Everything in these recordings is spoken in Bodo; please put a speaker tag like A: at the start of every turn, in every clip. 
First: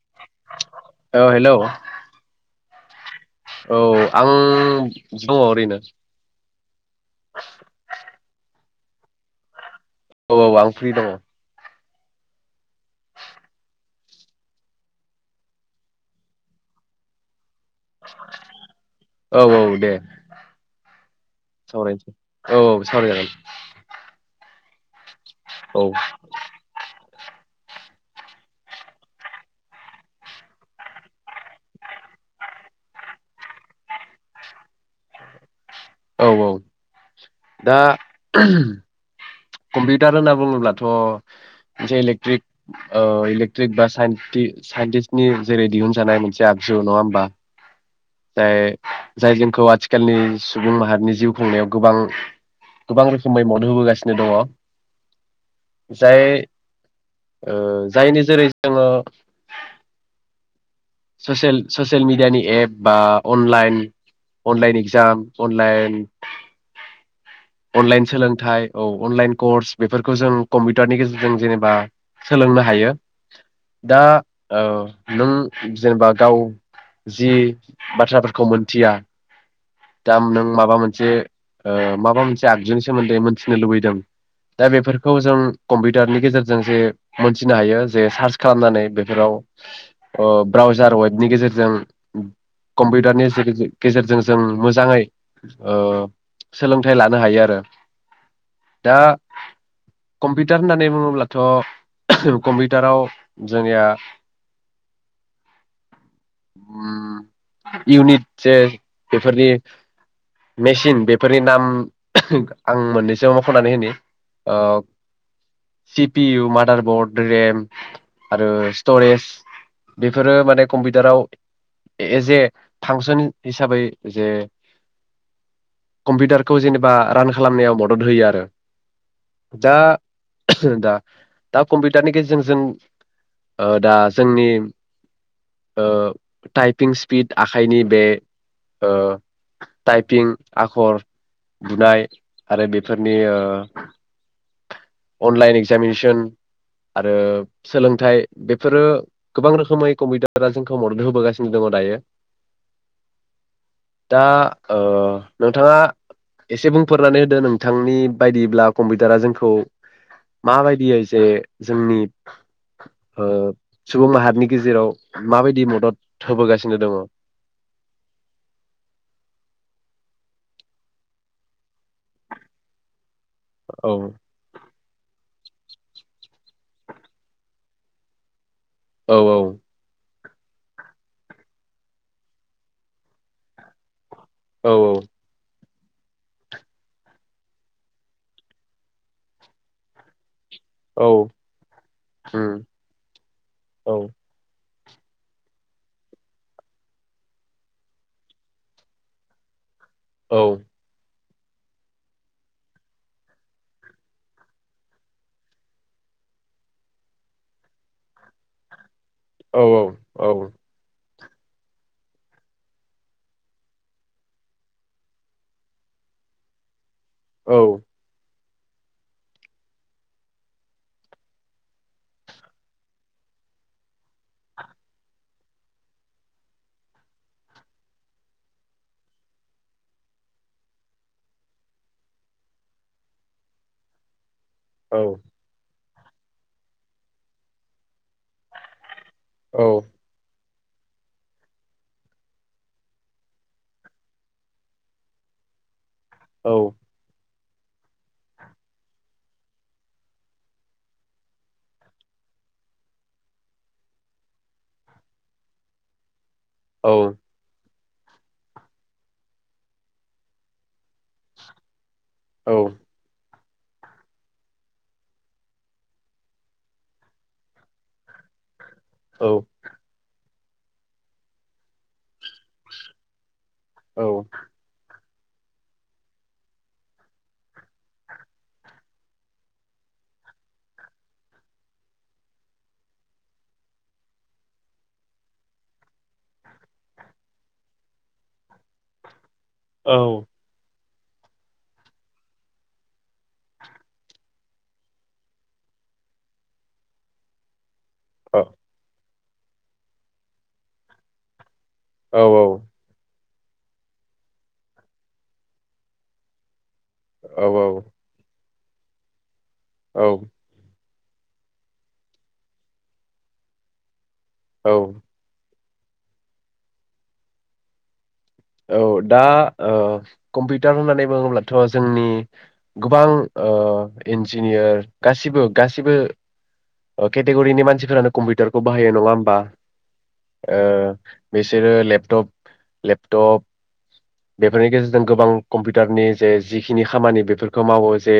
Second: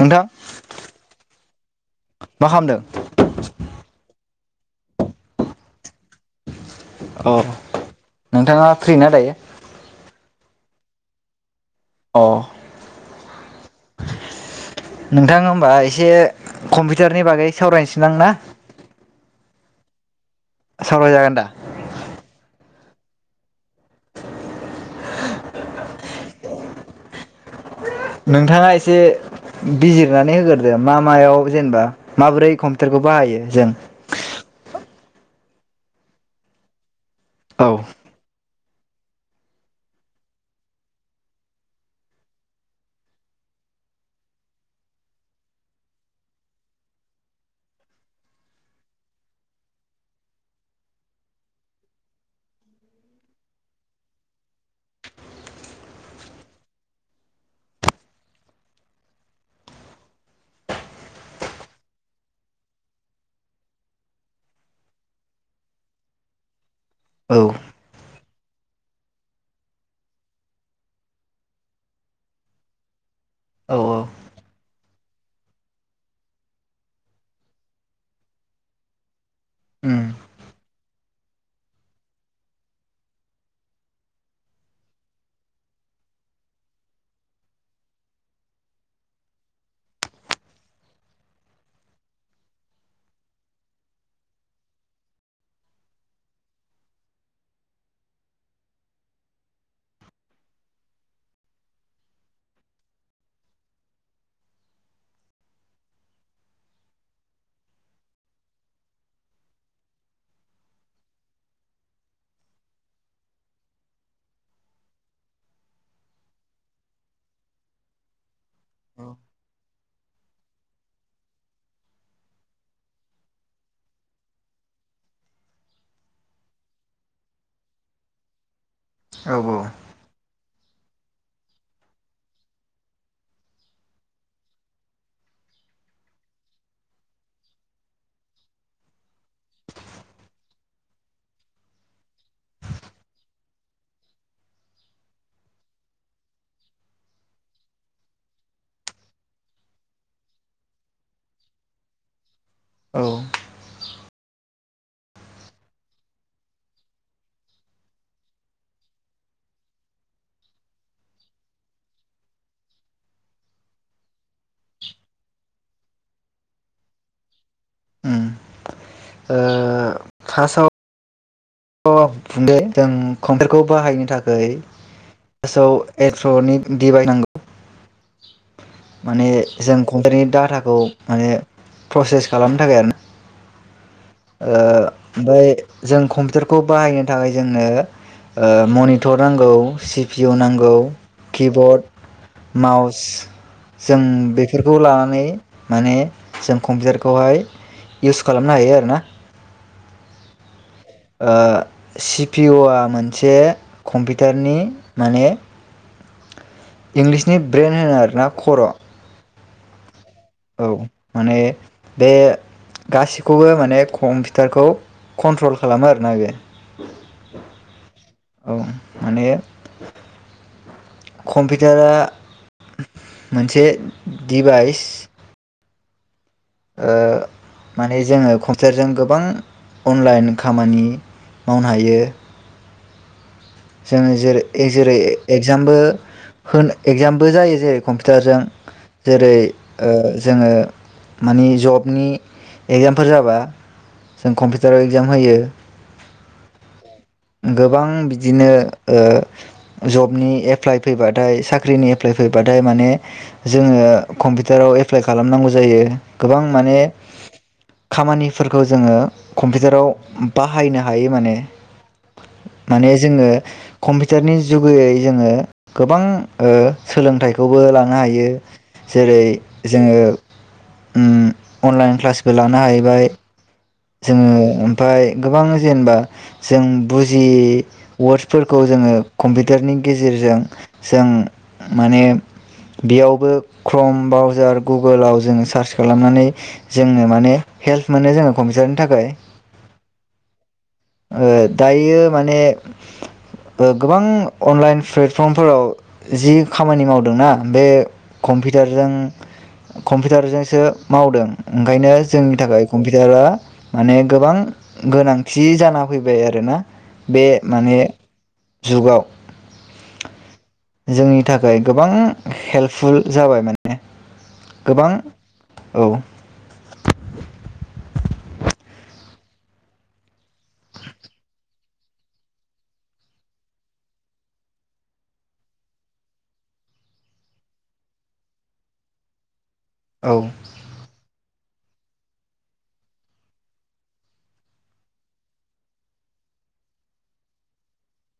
A: नोंथां
B: औ हेलौ
A: मा खामदो।
B: औ आं दङ ओरैनो।
A: अ नोंथाङा फ्रि ना दायो।
B: औ औ आं फ्रि दङ।
A: अ'ह। नोंथाङा होमबा एसे कम्पिउटारनि बागै सावरायनोसै लां ना।
B: औ औ दे
A: सावरायजागोन दा
B: सावरायनसै औ औ। सावरायजागोन औ।
A: नोंथाङा एसे बिजिरनानै होग्रोदो, मा मायाव जेनेबा माबोरै कम्पिउटारखौ बाहायो जों?
B: औ औ।
A: औ
B: दा [unintelligible] कम्पिउटार होनना बुङोब्लाथ मोनसे इलेक्ट्रिक ओ इलेक्ट्रिक बा साइन्टि-साइन्टिस्टनि जेरै दिहुनजानाय मोनसे आगजु नङा होमबा? जाय जाय जोंखौ आथिखालनि सुबुं माहारिनि जिउ खुंनायाव गोबां गोबां रोखोमै मद होबोगासिनो दङ जाय ओ जायनि जोरै जोङो ससियेल-ससियेल मिडियानि एप बा अनलायन-अनलायन एक्जाम
A: औ
B: अनलायन-अनलायन सोलोंथाइ औ अनलायन कर्स बेफोरखौ जों कम्पिउटारनि गेजेरजों जेनेबा सोलोंनो हायो
A: औ
B: दा ओ नों जेनेबा गाव जि बाथ्राफोरखौ मोनथिया
A: उम
B: दाम नों माबा मोनसे ओ माबा मोनसे आगजुनि सोमोन्दै मोनथिनो लुबैदों दा बेफोरखौ जों कम्पिउटारनि गेजेरजों जे मोनथिनो हायो जे सार्च खालामनानै बेफोराव। ओ ब्राउजार वेबनि गेजेरजों कम्पिउटारनि गेजेरजों जों मोजाङै ओ सोलोंथाइ लानो हायो आरो दा कम्पिउटार होननानै बुङोब्लाथ' कम्पिउटाराव जोंनिया उम इउनिट जे बेफोरनि मेचिन बेफोरनि नाम आं मोननैसो मखनानै होनि C P U, motherboard, RAM, आरो
A: औ
B: स्टरेज। बेफोरो माने कम्पिउटाराव एजे फांसन हिसाबै जे कम्पिउटारखौ जेनेबा रान खालामनायाव मदद होयो आरो।
A: औ
B: दा [unintelligible] दा दा कम्पिउटारनि गेजेरजों जों ओ दा जोंनि ओ टाइपिं स्पिड आखाइनि बे ओ टाइपिं आखर बुनाय आरो बेफोरनि ओ अनलाइन एक्जामिनेसन आरो सोलोंथाइ बेफोरो गोबां रोखोमै कम्पिउटारा जोंखौ मदद होबोगासिनो दङ दायो।
A: औ
B: दा ओ नोंथाङा एसे बुंफोरनानै होदो नोंथांनि बायदिब्ला कम्पिउटारा जोंखौ माबायदियै जे जोंनि ओ सुबुं माहारिनि गेजेराव माबायदि म दद होबोगासिनो दङ।
A: उम ओ फासआव अ [unintelligible] ओं कम्पिटारखौ बाहायनो थाखैय फासआव एट्रनिक डिभाइ नांगौ
B: औ
A: माने जों [unintelligible] डाटाखौ माने प्रसेस खालामनो थाखाय आरो ना ओ
B: औ
A: ओमफाय जों कम्पिउटारखौ बाहायनो थाखाय जोंनो ओ मनिटर नांगौ सि पि अ नांगौ। औ किबर्ड
B: उम
A: माउस
B: औ
A: जों बेफोर खौ लानानै माने जों कम्पिउटारखौहाय इउस खालामनो हायो आरो ना
B: औ।
A: ओ सि पि उ आ मोनसे कम्पिउटारनि माने इंलिसनि ब्रेन्ड होनो आरोना खर'
B: औ औ
A: औ। माने बे गासिखौबो माने कम्पिउटारखौ कन्ट्रल खालामो आरोना बे।
B: औ।
A: औ माने कम्पिउटारा मोनसे दिभाइस। ओ माने जोङो कम्फिटारजों गोबां जोङो जेरै ए जेरै
B: औ
A: एगजामबो होन एक्जामबो जायो जे कम्फि थोजों जेरै
B: औ
A: ओ जोङो माने जबनि एगजामफोर जाबा जों कम्पिउटाराव एग्जाम होयो
B: औ।
A: गोबां बिदिनो ओ जबनि एप्लाइ फैबाथाय साख्रिनि एप्लाइ फैबाथाय माने जोङो कम्पिउटाराव एप्लाइ खालामनांगौ जायो। गोबां माने
B: औ
A: खामानिफोरखौ जोङो कम्पिउटाराव बाहायनो हायो माने माने जोङो कम्पिउटारनि जुगेयै जोङो गोबां ओ सोलोंथाइखौबो लानो हायो जेरै
B: औ
A: जोङो ओम अनलाइन क्लासबो लानो हाहैबाय
B: औ
A: जोङो ओमफाय गोबां जेनेबा जों बुजियै वर्डसफोरखौ जोङो कम्पिउटारनि गेजेरजों जों माने बेयावबो क्रम बाउजार गुगोलाव जोंङ सार्च खालामनानै जोंनो माने हेल्प मोनो जोङो। हमजानो थाखाय
B: औ।
A: ओ दायो माने गोबां अनलाइन प्लेटफर्मफोराव जि खामानि मावदोंना बे कम्पिउटारजों कम्पिउटारजोंसो मावदों। ओंखायनो जोंनि थाखाय कम्पिउटारा माने गोबां गोनांथि जा फैबाय आरो ना। बे
B: औ
A: माने जुगाव
B: औ।
A: जोंनि थाखाय गोबां हेल्पफुल जाबाय माने। गोबां औ।
B: औ दा ओ कम्पिउटार होननानै बुङोब्ला थ' जोंनि गोबां ओ इन्जिनियार गासिबो गासिबो केटेगरिनि मानसिफोरानो कम्पिउटारखौ बाहायो नङा होमबा?
A: औ
B: ओ बिसोरो लेपटप लेप टप बेफोरनि गेजेरजों गोबां कम्पिउटारनि जे जिखिनि खामानि बेफोरखौ मावो जे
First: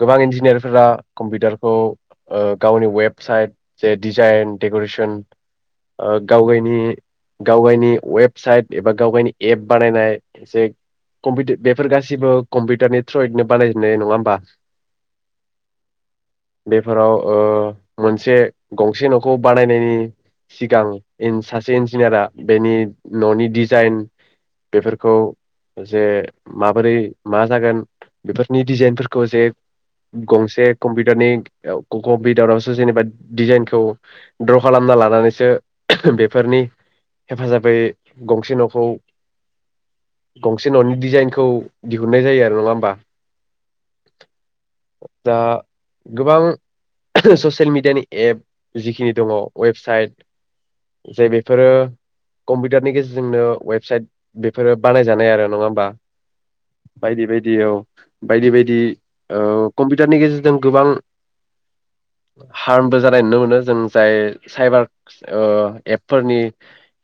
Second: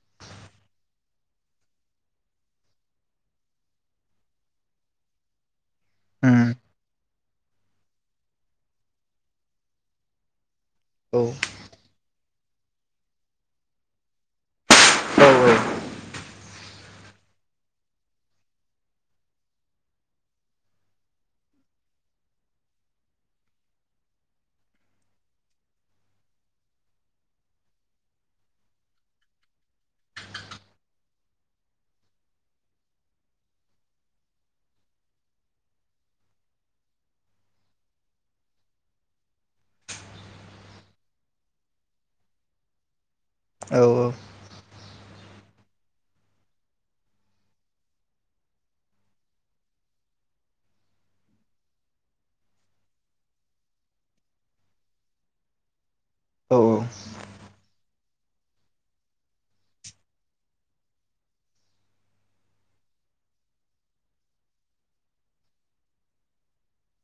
B: गोबां इन्जिनियारफोरा कम्पिउटारखौ ओ गावनि वेबसाइट जे डिजाइन डेक'रेसन ओ
A: उम
B: गावगायनि गावगायनि वेबसाइट एबा गावगायनि एप बानायनाय जे
A: औ
B: कम्पिट बेफोर गासिबो कम्पिउटारनि थ्रयैनो बानायजेननाय नङा होमबा?
A: औ औ।
B: बेफोराव ओ मोनसे गंसे न'खौ बानायनायनि सिगां सासे इन्जिनियारा बेनि न'नि डि जाइन बेफोरखौ जे माबोरै मा जागोन बेफोरनि डिजाइनफोरखौ जे गंसे कम्पिउटारनि ओव कम्पिउटारावसो जेनेबा डिजाइनखौ द्र' खालामना लानानैसो बेफोरनि हेफाजाबै गं से न'खौ गंसे न'नि डिजाइनखौ दिहुननाय जायो आरो नङा होमबा?
A: औ औ।
B: आ गोबां ससियेल मिडियानि एप जिखिनि दङ वेबसाइट जे बेफोरो कम्पिउटारनि गेजेर जोंनो वेबसाइट बेफोरो बानायजानाय आरो नङा होमबा।
A: औ
B: बायदि बायदि औ। बायदि बायदि ओ कम्पिउटारनि गेजेरजों गोबां हार्मबो जानाय नुनो मोनो जों जाय साइबार ओ एपफोरनि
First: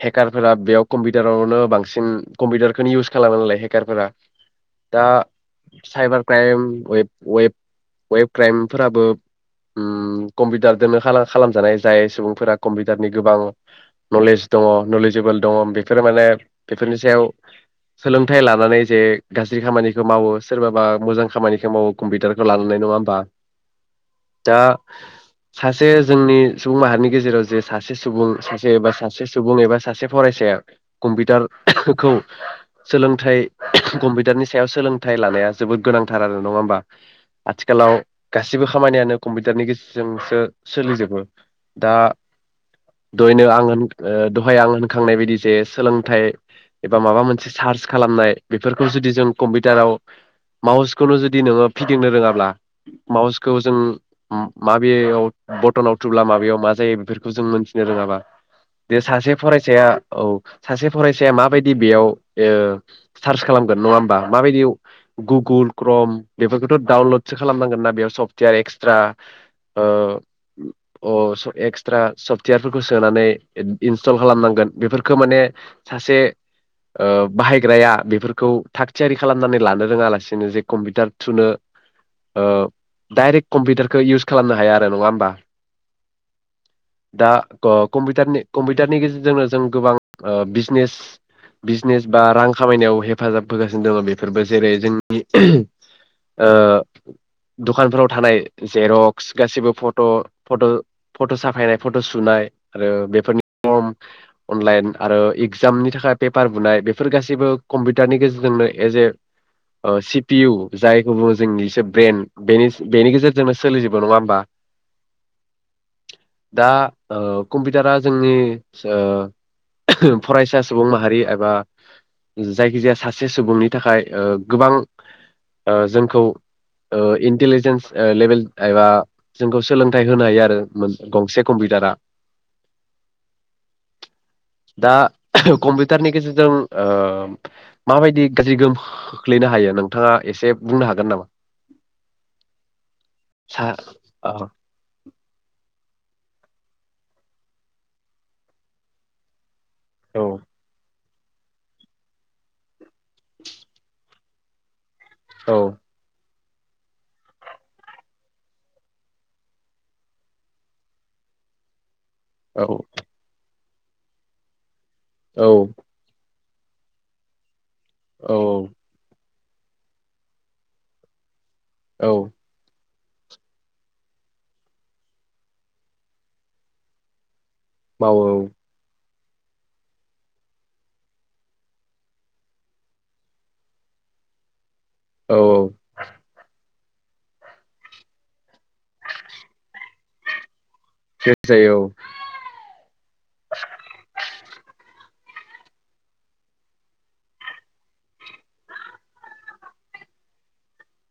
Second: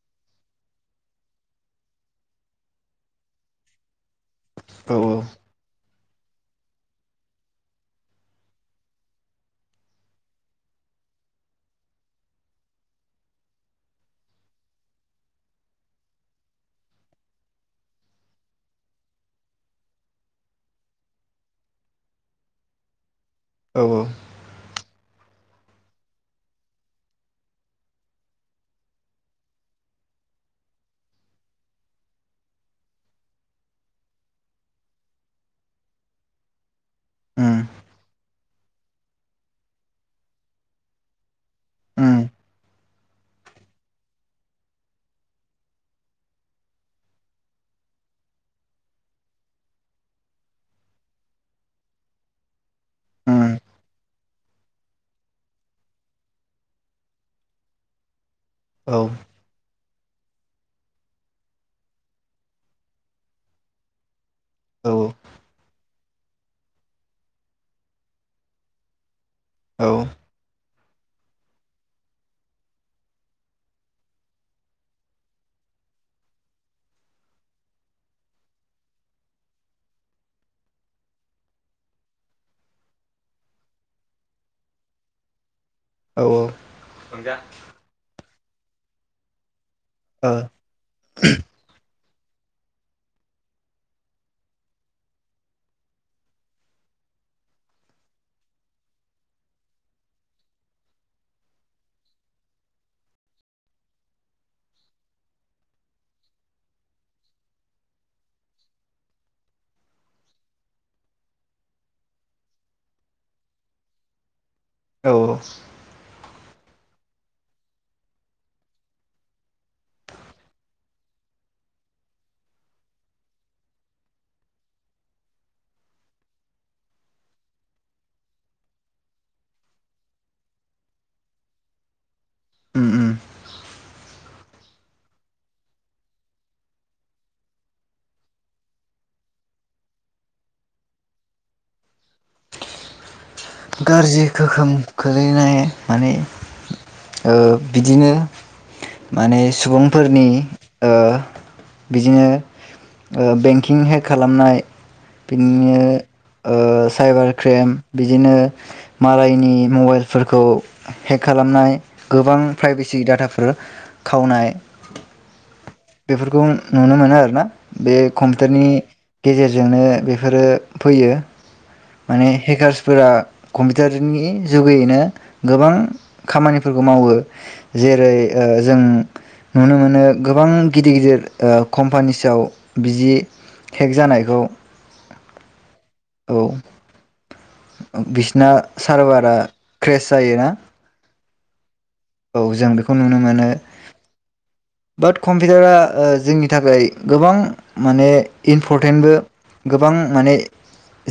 B: हेकारफोरा बेयाव कम्पिउटारावनो बांसिन कम्पिउटारखौनो इउस खालामो नालाय हेकारफोरा
A: औ
B: दा
A: औ।
B: साइबार क्राइम वेब-वेब-वेबक्राइमफोराबो कम्पिउटारदनो खाला-खालामजानाय जाय सुबुंफोरा कम्पिउटारनि गोबां नलेज दङ नलेजेबोल दङ। बे बेफोरो माने बेफोरनि सायाव सोलोंथाइ लानानै जे गाज्रि खामानिखौ मावो सोरबाबा मोजां खामानिखौ मावो कम्पिउटारखौ लानानै नङा होमबा?
A: औ औ
B: दा सासे जोंनि सुबुं माहारिनि गेजेराव जे सासे सुबुं सासे एबा सासे सुबुं एबा सासे फरायसाया कम्पिउटारखौ सोलोंथाइ कम्पिउटारनि सायाव सोलोंथाइ लानाया जोबोद गोनांथार आरो नङा होमबा।
A: उम
B: आथिखालाव गासिबो खामानियानो कम्पिउटारनि गेजेरजोंसो सोलिजोबो। दा
A: उम
B: दहायनो आं होन ओ दहाय आं होनखांनाय बायदि जे सोलोंथाइ एबा माबा मोनसे सार्च खालामनाय बेफोरखौ जुदि जों कम्पिउटाराव माउसखौनो जुदि नोङो फिदिंनो रोङाब्ला
A: उम
B: माउसखौ जों माबेयाव बटनाव थुब्ला माबेयाव मा जायो बेफोरखौ जों मोनथिनो रोङाबा
A: औ
B: बेे सासे फरायसाया औ सासे फरायसाया माबायदि बेयाव ओ सार्च खालामगोन नङा होमबा? माबायदियाव
A: औ
B: गुगुल क्रम बेफोरखौथ' डाउनलडसो खालामनांगोन ना बेयाव सफ्टवेर एक्सट्रा
A: औ।
B: ओ अ एक्सट्रा सफ्टवेरफोरखौ सोनानै इनस्टल खालामनांगोन बेफोरखौ माने सासे ओ बाहायग्राया बेफोरखौ थाग थियारि खालामनानै लानो रोङा लासिनो जे कम्पिउटार थुनो ओ डायरेक्ट कम्पिउटारखौ इउस खालामनो हाया आरो नङा होमबा?
A: औ
B: दा क-कम्पिउटारनि कम्पिउटारनि गेजेरजोंनो जों गोबां ओ बिजनेस बिजनेस बा रां खामायनायाव हेफाजाब होगासिनो दङ' बेफोरबो जेरै जोंनि ओ दखानफोराव थानाय जेरक्स गासिबो फट' फट' फट' साफायनाय फट' सुनाय आरो बेफोरनि फर्म अनलाइन आरो इगजामनि थाखाय पेपार बुनाय बेफोर गासैबो कम्पिउटारनि गेजेरजोंनो एस ए ओ सि पि इउ जायखौ बुङो जोंनिसो ब्रेन बेनि बेनि गेजेरजोंनो सोलिजोबो नङा होमबा
A: औ
B: दा ओ कम्पिउटारा जोंनि जो [unintelligible] फरायसा सुबुं माहारि एबा जायखिजाया सासे सुबुंनि थाखाय ओ गोबां ओ जोंखौ इन्टिलिजेन्स ओ लेभेल एबा जोंखौ सोलोंथाइ होनो हायो आरो गंसे कम्पिउटारा
A: उम उम।
B: दा कम्पिउटारनि गेजेरजों ओ माबायदि गाज्रि गोहोम खोख्लैनो हायो नोंथाङा एसे बुंनो हागोन नामा सा
A: गाज्रि
B: औ
A: गोहोम खोलैनाय। माने ओ बिदिनो माने
B: औ
A: सुबुंफोरनि ओ बिजिनो ओ बेंकिं हेक खालामनाय।
B: औ
A: बिननो ओ साइबार क्रेम बिदिनो मालायनि मबाइलफोरखौ हेक खालामनाय गोबां
B: औ
A: प्राइभेसि डाटाफोर खावनाय
B: औ।
A: बेफोरखौ नुनो मोनो आरो ना बे
B: औ
A: कम्पिउटारनि गेजेरजोंनो बेफोरो फैयो
B: औ
A: माने हेकारस फोरा कम्पिउटारनि जुगैयैनो गोबां खामानिफोरखौ मावो। जेरै
B: मावो
A: ओ जों नुनो मोनो गोबां गिदिर गिदिर ओ कम्पानिसआव बिजि हेक जानायखौ
B: औ
A: औ। बिसिना सारभारा क्रेस जायोना
B: क्रेस जायो औ।
A: औ जों बेखौ नुनो मोनो बाट कम्पिउटारा जोंनि थाखाय गोबां माने इम्परटेन्टबो गोबां माने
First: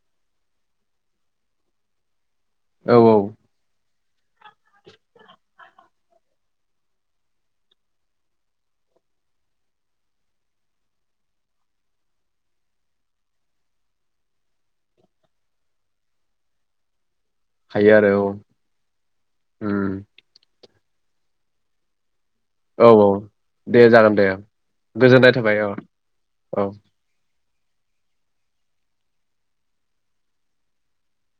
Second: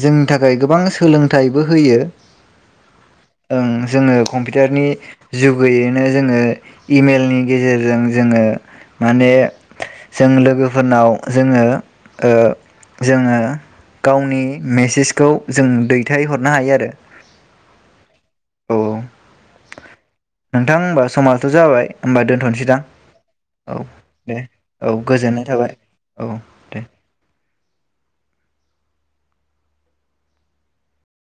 A: जोंनि थाखाय गोबां सोलोंथाइबो होयो
B: औ औ
A: ओं जोङो कम्पिउटारनि जुगैयैनो जोङो इमेलनि गेजेरजों जोङो माने जों लोगोफोरनाव जोङो ओ जोङो गावनि मेसेजखौ जों दैथायहरनो हायो आरो
B: हायो आरो औ।
A: नोंथां होमबा समाथ जाबाय ओमबा दोन
B: औ औ दे जागोन दे गोजोननाय थाबाय औ औ